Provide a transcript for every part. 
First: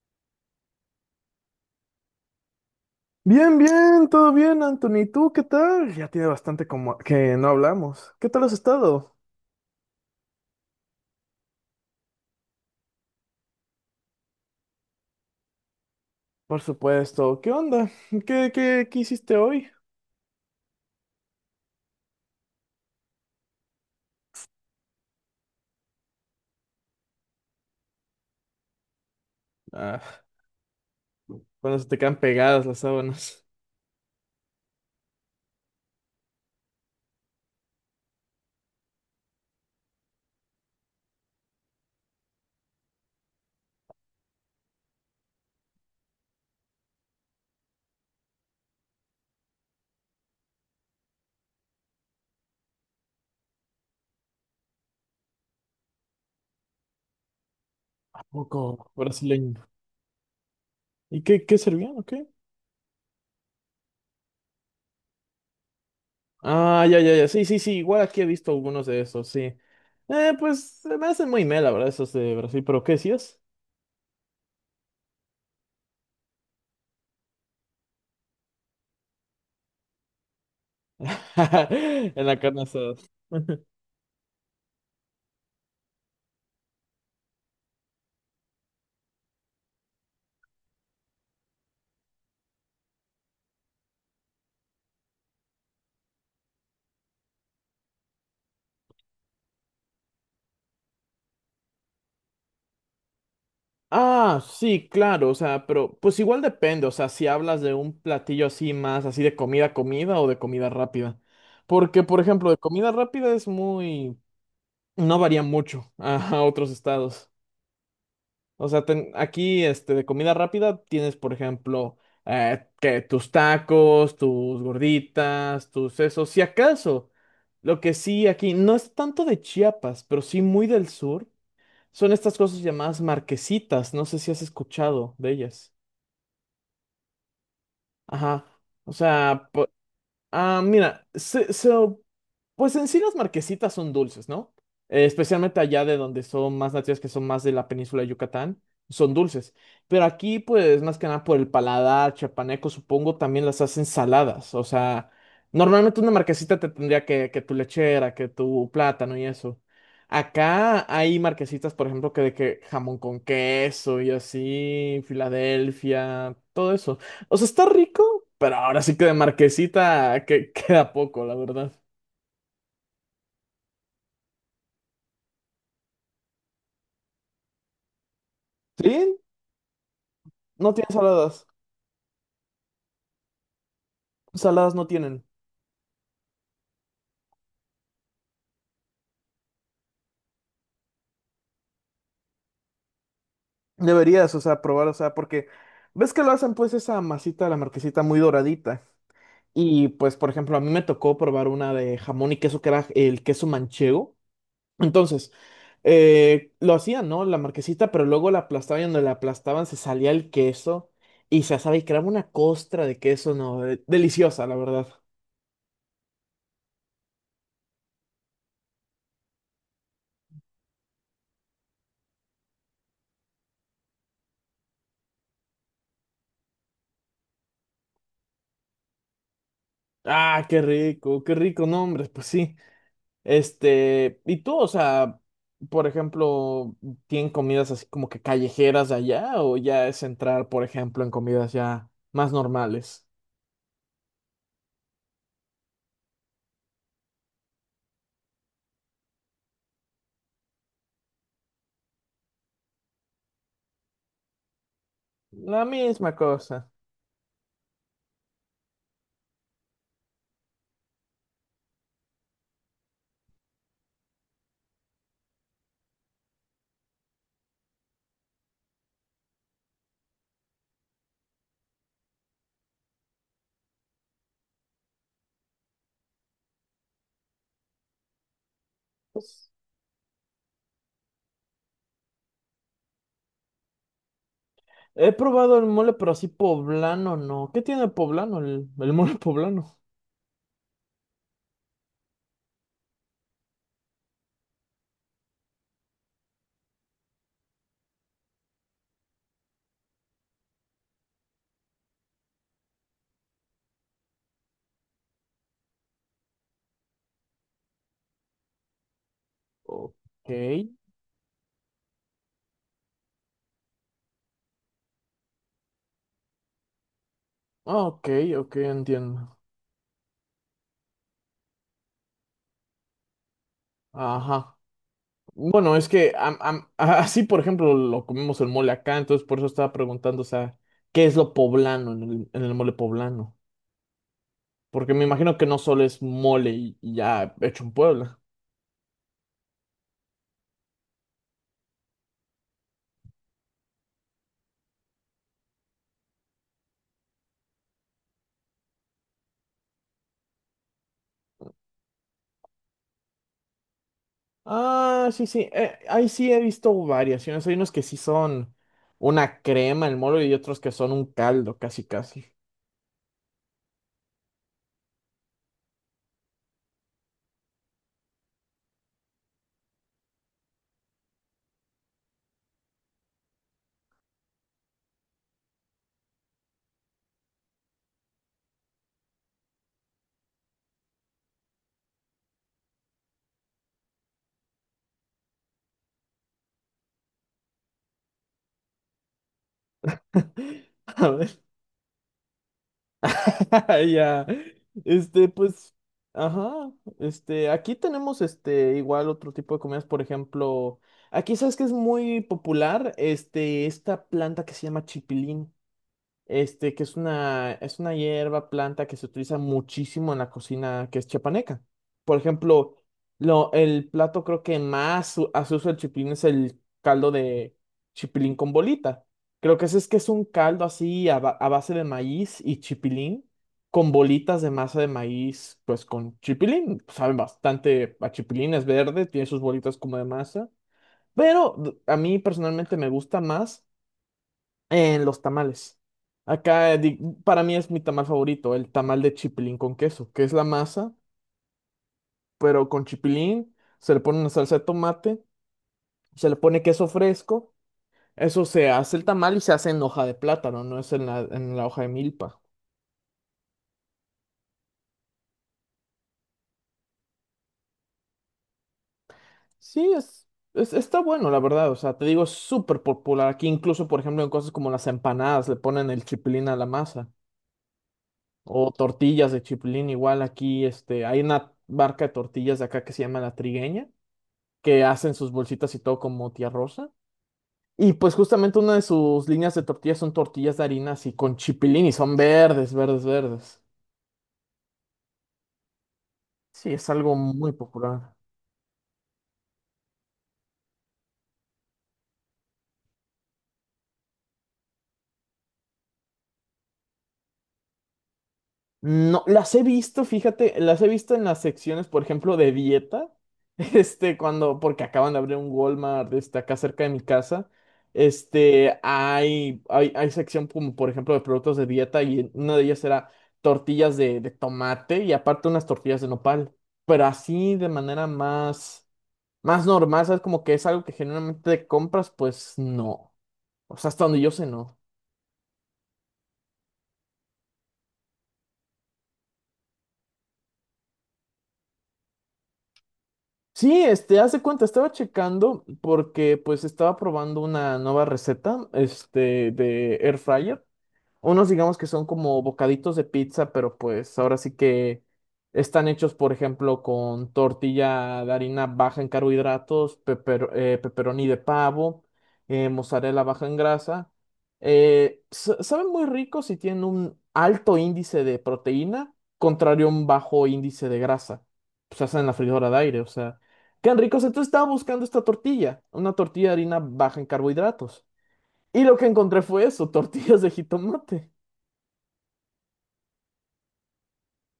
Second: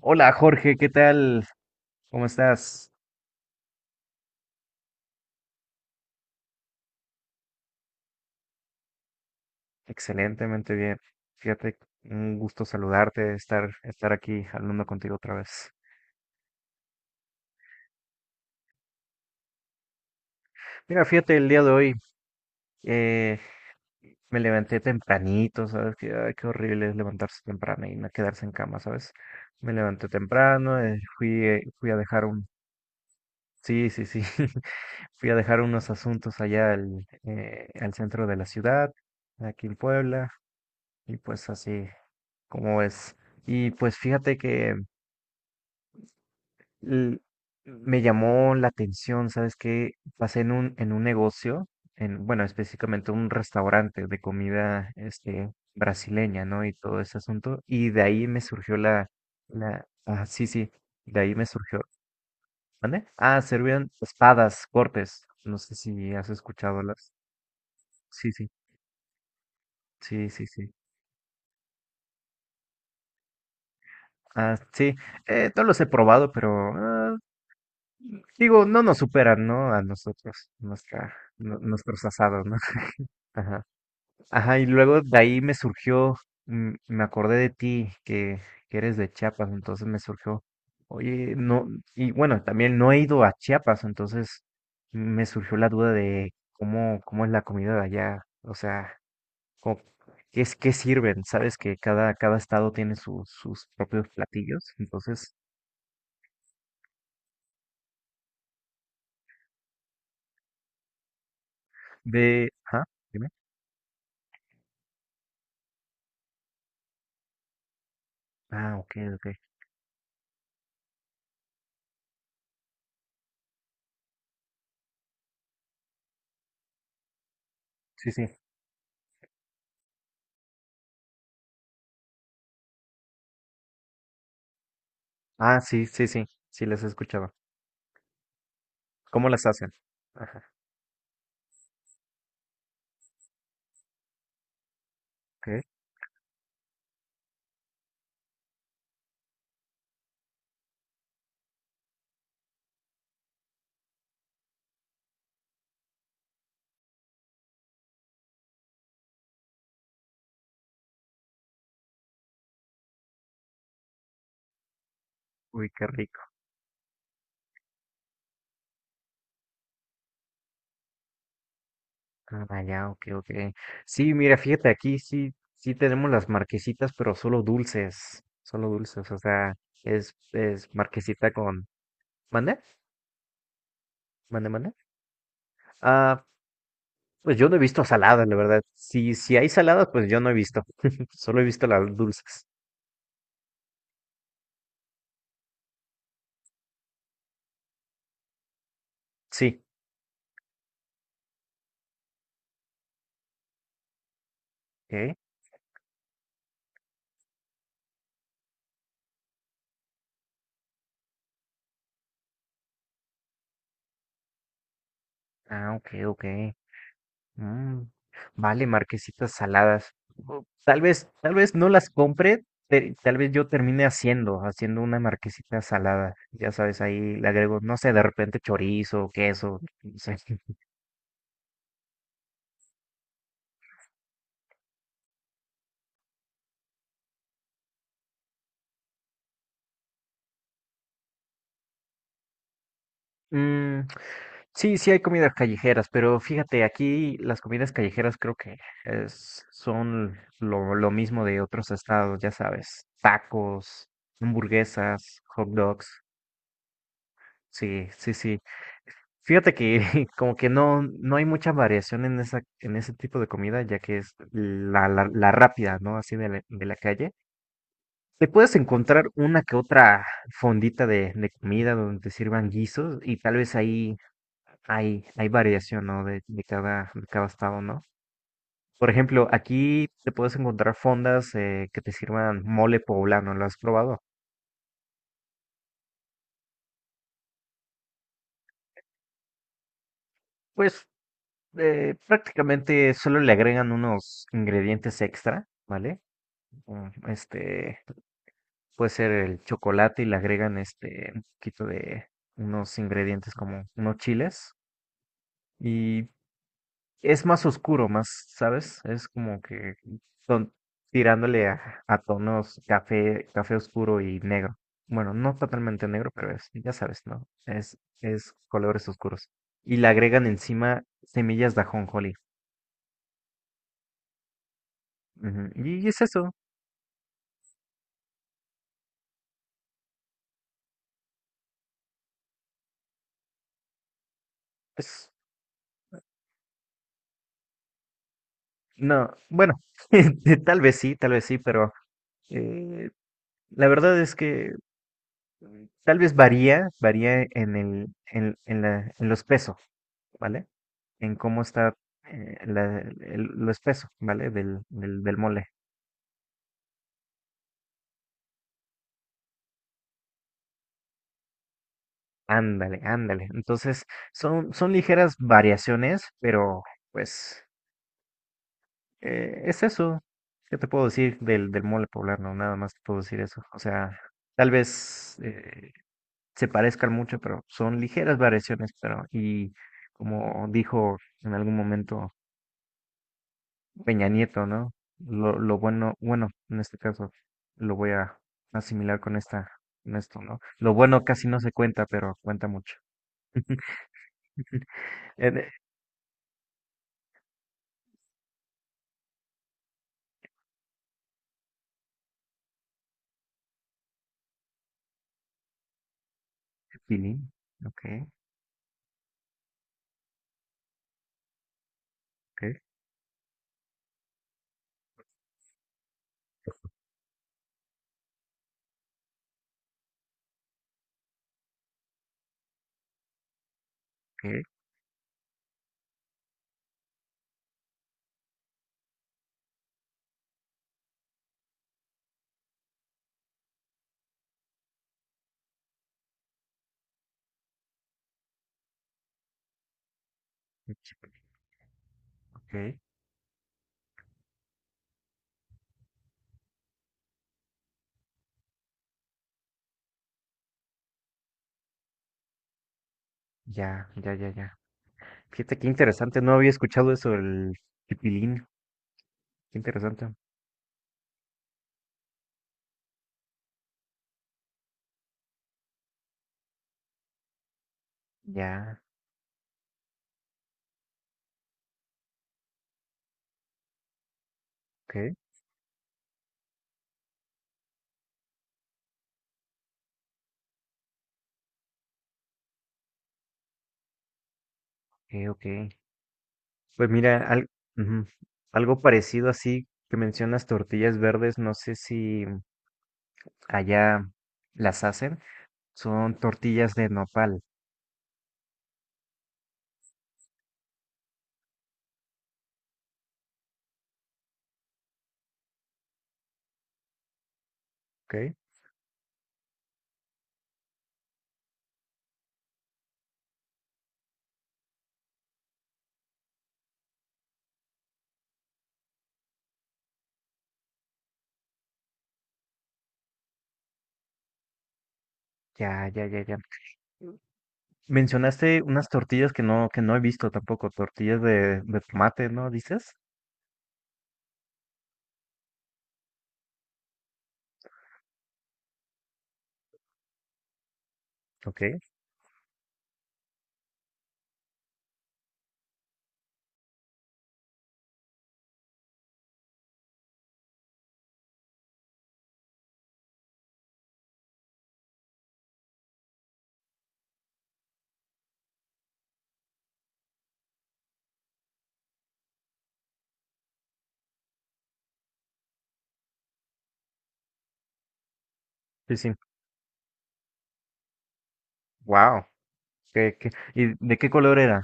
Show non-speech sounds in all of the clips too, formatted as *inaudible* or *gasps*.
Hola Jorge, ¿qué tal? ¿Cómo estás? Bien, bien, todo bien, Anthony. ¿Y tú qué tal? Ya tiene bastante como que no hablamos. ¿Qué tal has estado? Excelentemente bien. Fíjate, un gusto saludarte, estar aquí hablando contigo otra vez. Por supuesto. ¿Qué onda? ¿Qué hiciste hoy? Mira, fíjate, el día de hoy eh, me levanté tempranito, ¿sabes? Que, ay, qué horrible es levantarse temprano y no quedarse en cama, ¿sabes? Me Ah, levanté temprano, cuando se fui a te quedan dejar un... pegadas las sábanas. Sí, sí, sí. *laughs* Fui a dejar unos asuntos allá al, al centro de la ciudad, aquí en Puebla, y pues así. ¿Cómo es? Y pues fíjate que l- me llamó la atención, ¿sabes qué? Pasé en un negocio, en, bueno, específicamente un restaurante de comida, este, brasileña, ¿no? Y todo ese asunto. Y de ¿A ahí me surgió poco brasileño? Sí, sí, de ¿Y ahí qué, me qué surgió, servían o qué? ¿dónde? Ah, servían espadas, cortes. No sé si has escuchado Ah, ya, las. ya, ya. Sí, sí, sí. Igual aquí he Sí, sí, visto algunos de esos, sí. sí, sí, Pues sí. se me hacen muy mela, ¿verdad? Esos de Brasil, pero ¿qué decías? Ah, sí, no los he probado, pero ah, digo, no nos superan, ¿no? A nosotros, nuestros *laughs* En la asados, ¿no? carne asada. *laughs* Ajá. *laughs* Ajá, y luego de ahí me surgió, me acordé de ti, que eres de Chiapas, entonces me surgió, oye, no, y bueno, también no he ido a Chiapas, entonces me surgió la duda de cómo es la comida de allá, o sea, cómo- qué es, qué sirven, sabes que cada estado tiene sus propios Ah, platillos, sí, claro, o entonces, sea, pero pues igual depende, o sea, si hablas de un platillo así más, así de comida, comida o de comida rápida. Porque, por de, ejemplo, de ajá, comida dime. rápida es muy, no varía mucho a, *laughs* a otros estados. O Ah, sea, ok, ok. aquí, este, de comida rápida tienes, por ejemplo, que tus tacos, tus gorditas, tus esos, si acaso, lo que Sí, sí. sí aquí, no es tanto de Chiapas, pero sí muy del sur. Son estas cosas llamadas marquesitas, no sé si has escuchado de Ah, ellas. sí, sí, sí, sí las he escuchado. Ajá. O ¿Cómo las sea, po- hacen? Ajá, Ah, mira, pues en sí las marquesitas son dulces, ¿no? Especialmente ok. allá de donde son más nativas, que son más de la península de Yucatán, son dulces. Pero aquí, pues más que nada por el paladar chapaneco, supongo, también las hacen saladas. O sea, normalmente una marquesita te tendría que tu lechera, que tu plátano y eso. Acá hay marquesitas, por ejemplo, que de que jamón con queso y así, Uy, qué rico. Filadelfia, todo eso. O sea, está rico, pero ahora sí que de marquesita que *laughs* queda poco, la verdad. Ah, ya, ok, ok. Sí, mira, fíjate, aquí sí, sí tenemos las marquesitas, pero solo dulces, o Sí, sea, es no tiene marquesita saladas. con... ¿Mande? ¿Mande, mande? Saladas no tienen. Ah, pues yo no he visto saladas, la verdad. Si hay saladas, pues yo no he visto. *laughs* Solo he visto las dulces. Deberías, o sea, probar, o sea, porque ves que lo hacen pues esa masita de la marquesita muy doradita. Sí. Y pues, por ejemplo, a mí me tocó probar una de jamón y queso que era el queso manchego. ¿Qué? Entonces, lo hacían, ¿no? La marquesita, pero luego la aplastaban y donde la aplastaban se salía el queso y se asaba y creaba una costra de queso, ¿no? Deliciosa, la verdad. Ah, ok, ok. Mm, vale, marquesitas saladas. O tal vez, tal vez no las compre, tal vez yo termine haciendo una marquesita salada. Ya sabes, ahí le agrego, no sé, de repente chorizo, queso, no sé. Ah, qué rico, no, hombre, pues sí. Este, y tú, o sea, por ejemplo, ¿tienen comidas así como que callejeras de allá o ya es entrar, por ejemplo, en comidas ya más normales? Mm, sí, sí hay comidas callejeras, pero fíjate, aquí las comidas callejeras creo que son lo mismo de otros estados, ya sabes, tacos, hamburguesas, hot La dogs. misma cosa. Sí, sí, sí. Fíjate que *laughs* como que no, no hay mucha variación en esa, en ese tipo de comida, ya que es la rápida, ¿no? Así de la calle. Te puedes encontrar una que otra fondita de comida donde te sirvan guisos y tal vez ahí hay variación, ¿no? De cada estado, ¿no? Por ejemplo, Pues, aquí te puedes encontrar fondas que te sirvan mole poblano, ¿lo has probado? he probado el mole, pero así poblano, ¿no? ¿Qué tiene poblano, el mole poblano? Pues prácticamente solo le agregan unos ingredientes extra, ¿vale? Este puede ser el chocolate y le agregan este un poquito de unos ingredientes como unos chiles y es más oscuro, más, ¿sabes? Es como que Ok, son tirándole a tonos café, café oscuro y negro. Bueno, no totalmente negro, pero es, ya sabes, ¿no? Es, ok, es ok, colores oscuros. entiendo. Y le agregan encima semillas de ajonjolí. Ajá. Ujú, Bueno, y es es que eso. *laughs* Así, por ejemplo, lo comemos el mole acá, entonces por eso estaba preguntando, o sea, ¿qué es lo poblano en el mole poblano? Porque me Es, imagino que no solo es mole y ya hecho en Puebla. no, bueno, *laughs* tal vez sí, pero eh, la verdad es que tal vez varía en el, en la, en los pesos, ¿vale? En cómo está los pesos, ¿vale? Del, del, Ah, del sí, mole. sí, ahí sí he visto variaciones, hay unos que sí son una crema el mole y otros que son un caldo, casi, casi. Ándale, ándale. Entonces, son ligeras variaciones, pero pues es eso. ¿Qué te puedo decir del mole poblano? Nada más te puedo decir eso. O sea, tal vez se parezcan mucho, pero son ligeras variaciones, pero y como dijo en algún momento Peña Nieto, ¿no? Lo bueno, bueno, en este caso, lo voy a asimilar con esta, con esto, ¿no? Lo *laughs* bueno A casi ver. no se cuenta, pero cuenta mucho. *laughs* *laughs* Ya. Este, En- eh, pues, ajá. Este, aquí tenemos este igual otro tipo de comidas, por ejemplo, aquí sabes que es muy popular, este, esta planta que se llama chipilín este, que Pilín, es una ok, hierba, planta que se utiliza muchísimo en la cocina que es chiapaneca. Por ok, ejemplo, lo, el plato creo que más hace uso el chipilín es el caldo de chipilín con bolita. Creo que ese es que es un caldo así a base de maíz y chipilín con ok, bolitas de masa de maíz, pues con chipilín. Saben bastante a chipilín, es verde, tiene sus bolitas como de masa. Pero a mí personalmente me gusta más. En los tamales. Acá para mí es mi tamal favorito, el tamal de chipilín con queso, que es la masa, pero ok, con chipilín, se le pone una salsa de tomate, se le pone queso fresco, eso se hace el tamal y se hace en hoja de plátano, no es en la hoja de milpa. ya, ya, ya, ya. Fíjate qué interesante, no había escuchado eso del el pilín, qué Sí, interesante. es, está bueno, la verdad, o sea, te digo, es súper popular aquí, incluso por ejemplo en cosas como las empanadas le ponen el chipilín a la masa, o Ya, tortillas de chipilín, igual aquí, este, hay una marca de tortillas de acá que se llama La Trigueña que ok, hacen sus bolsitas y todo como tía Rosa. Y pues justamente una de sus líneas de tortillas son tortillas de harina así con chipilín y son verdes, verdes, verdes. ok, ok. Sí, Pues es algo mira, muy ujú, popular. algo parecido así que mencionas tortillas verdes, no sé si allá las hacen. Son tortillas de nopal, No, las he visto, fíjate, las he visto en las secciones, por ejemplo, de dieta, *laughs* este, cuando, porque acaban de abrir un Walmart, este, acá cerca de mi casa, ¿ok? este, hay sección como, por ejemplo, de productos de dieta y una de ellas era tortillas de tomate y aparte unas tortillas de nopal, pero así de manera más, más normal, ¿sabes? Como que es algo que generalmente compras, pues no, o sea, hasta donde yo sé, no. Ya, ya, ya, ya. Mencionaste unas tortillas que no he visto tampoco, tortillas de tomate, ¿no? ¿Dices? Sí, este, hace cuenta, estaba checando porque pues estaba probando una nueva receta, este, de Air Fryer. Unos Ok, digamos que son como bocaditos de pizza, pero pues ahora sí que están hechos, por ejemplo, con tortilla de harina baja en carbohidratos, pepperoni de pavo, mozzarella baja en grasa. Saben muy ricos y tienen un alto índice de proteína, contrario a un bajo índice de grasa. Pues se hacen en la freidora de aire, o sea, quedan ricos. Entonces estaba buscando esta tortilla, una tortilla de harina baja en carbohidratos. Y sí, lo que sí. encontré fue eso, *laughs* tortillas de jitomate. Wow. ¿Qué, qué? ¿Y de qué color era?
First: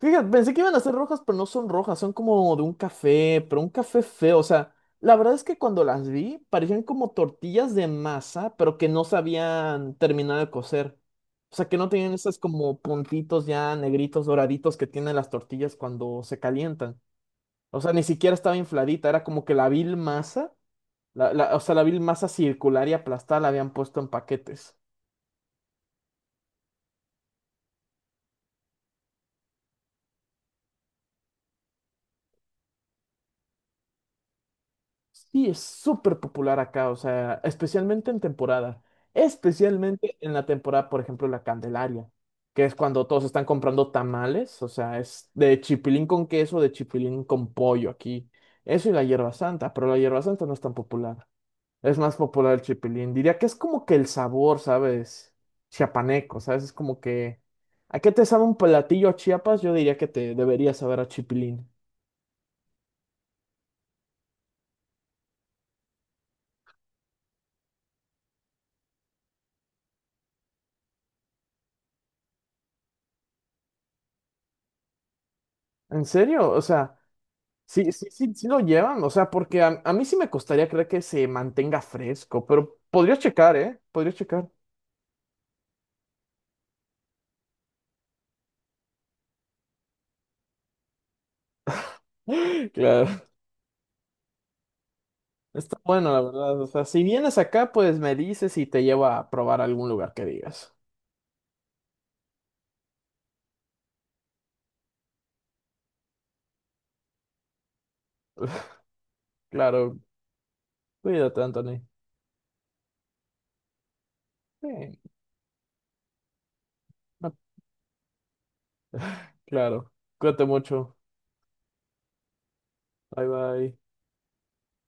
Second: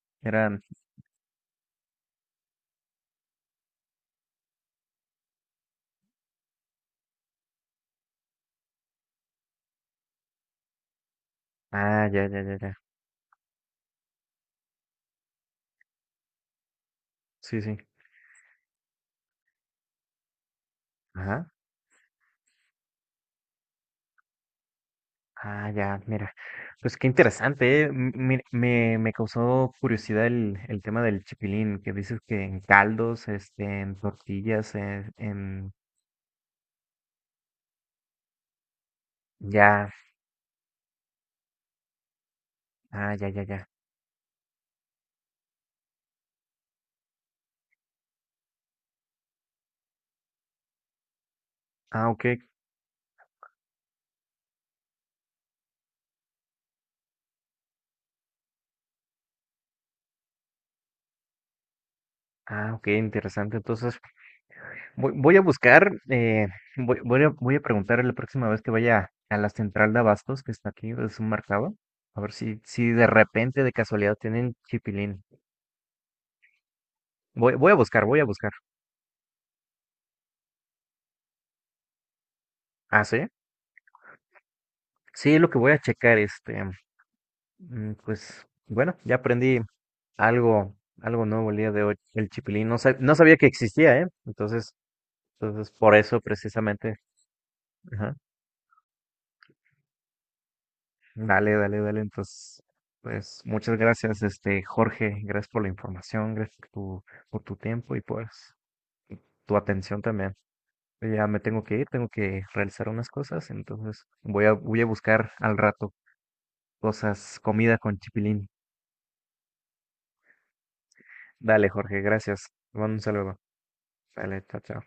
Fíjate, pensé que Eran. iban a ser rojas, pero no son rojas, son como de un café, pero un café feo. O sea, la verdad es que cuando las vi, parecían como tortillas de masa, pero que no sabían terminar de cocer. O sea, que no Ah, tenían ya, esos ya, ya, ya. como puntitos ya negritos, doraditos que tienen las tortillas cuando se calientan. Sí, sí. O sea, ni siquiera estaba infladita, era como que la vil masa, Ajá. O sea, la vil masa circular y aplastada la habían puesto en paquetes. Ah, ya, mira. Pues qué interesante, ¿eh? Me causó curiosidad el tema del chipilín, que dices que en caldos, este, en tortillas, Sí, es en... súper popular acá, o sea, especialmente en temporada, Ya, especialmente en la temporada, por ejemplo, la Candelaria, que es cuando ah, todos ya, ya, están ya. comprando tamales, o sea, es de chipilín con queso, de chipilín con pollo aquí, eso y la hierba santa, pero la hierba santa no es tan popular, es Ah, más ok. popular el chipilín, diría que es como que el sabor, ¿sabes? Chiapaneco, ¿sabes? Es como que, ¿a qué te sabe un platillo a Chiapas? Yo diría que te debería saber a chipilín. Ah, ok, interesante. Entonces, voy a buscar, voy a preguntar la próxima vez que vaya a la central de abastos que está aquí, es un mercado, a ver si de repente, de casualidad, tienen chipilín. ¿En serio? O sea... Voy a Sí, buscar, sí, voy a sí, sí buscar. lo llevan, o sea, porque a mí sí me costaría creer que se mantenga fresco, pero Ah, podría ¿sí? checar, ¿eh? Podría checar. *gasps* Sí, lo que voy a checar, este, pues, bueno, ya aprendí algo, algo nuevo el día de hoy, el chipilín. *laughs* No, Claro. no sabía que existía, ¿eh? Entonces, Está por bueno, la eso verdad. O sea, precisamente. si vienes acá, pues me Ajá. dices y te llevo a probar algún lugar que digas. Dale, dale, dale. Entonces, pues muchas gracias, este Jorge. Gracias por la información, gracias por tu tiempo y pues *laughs* tu Claro, atención también. Ya cuídate, me tengo que Anthony. ir, tengo que realizar unas cosas, entonces voy a Sí, buscar al rato no, cosas, comida con chipilín. claro. Cuídate mucho. Dale, Jorge, gracias. Te mando un Bye saludo. bye. Dale, chao, chao.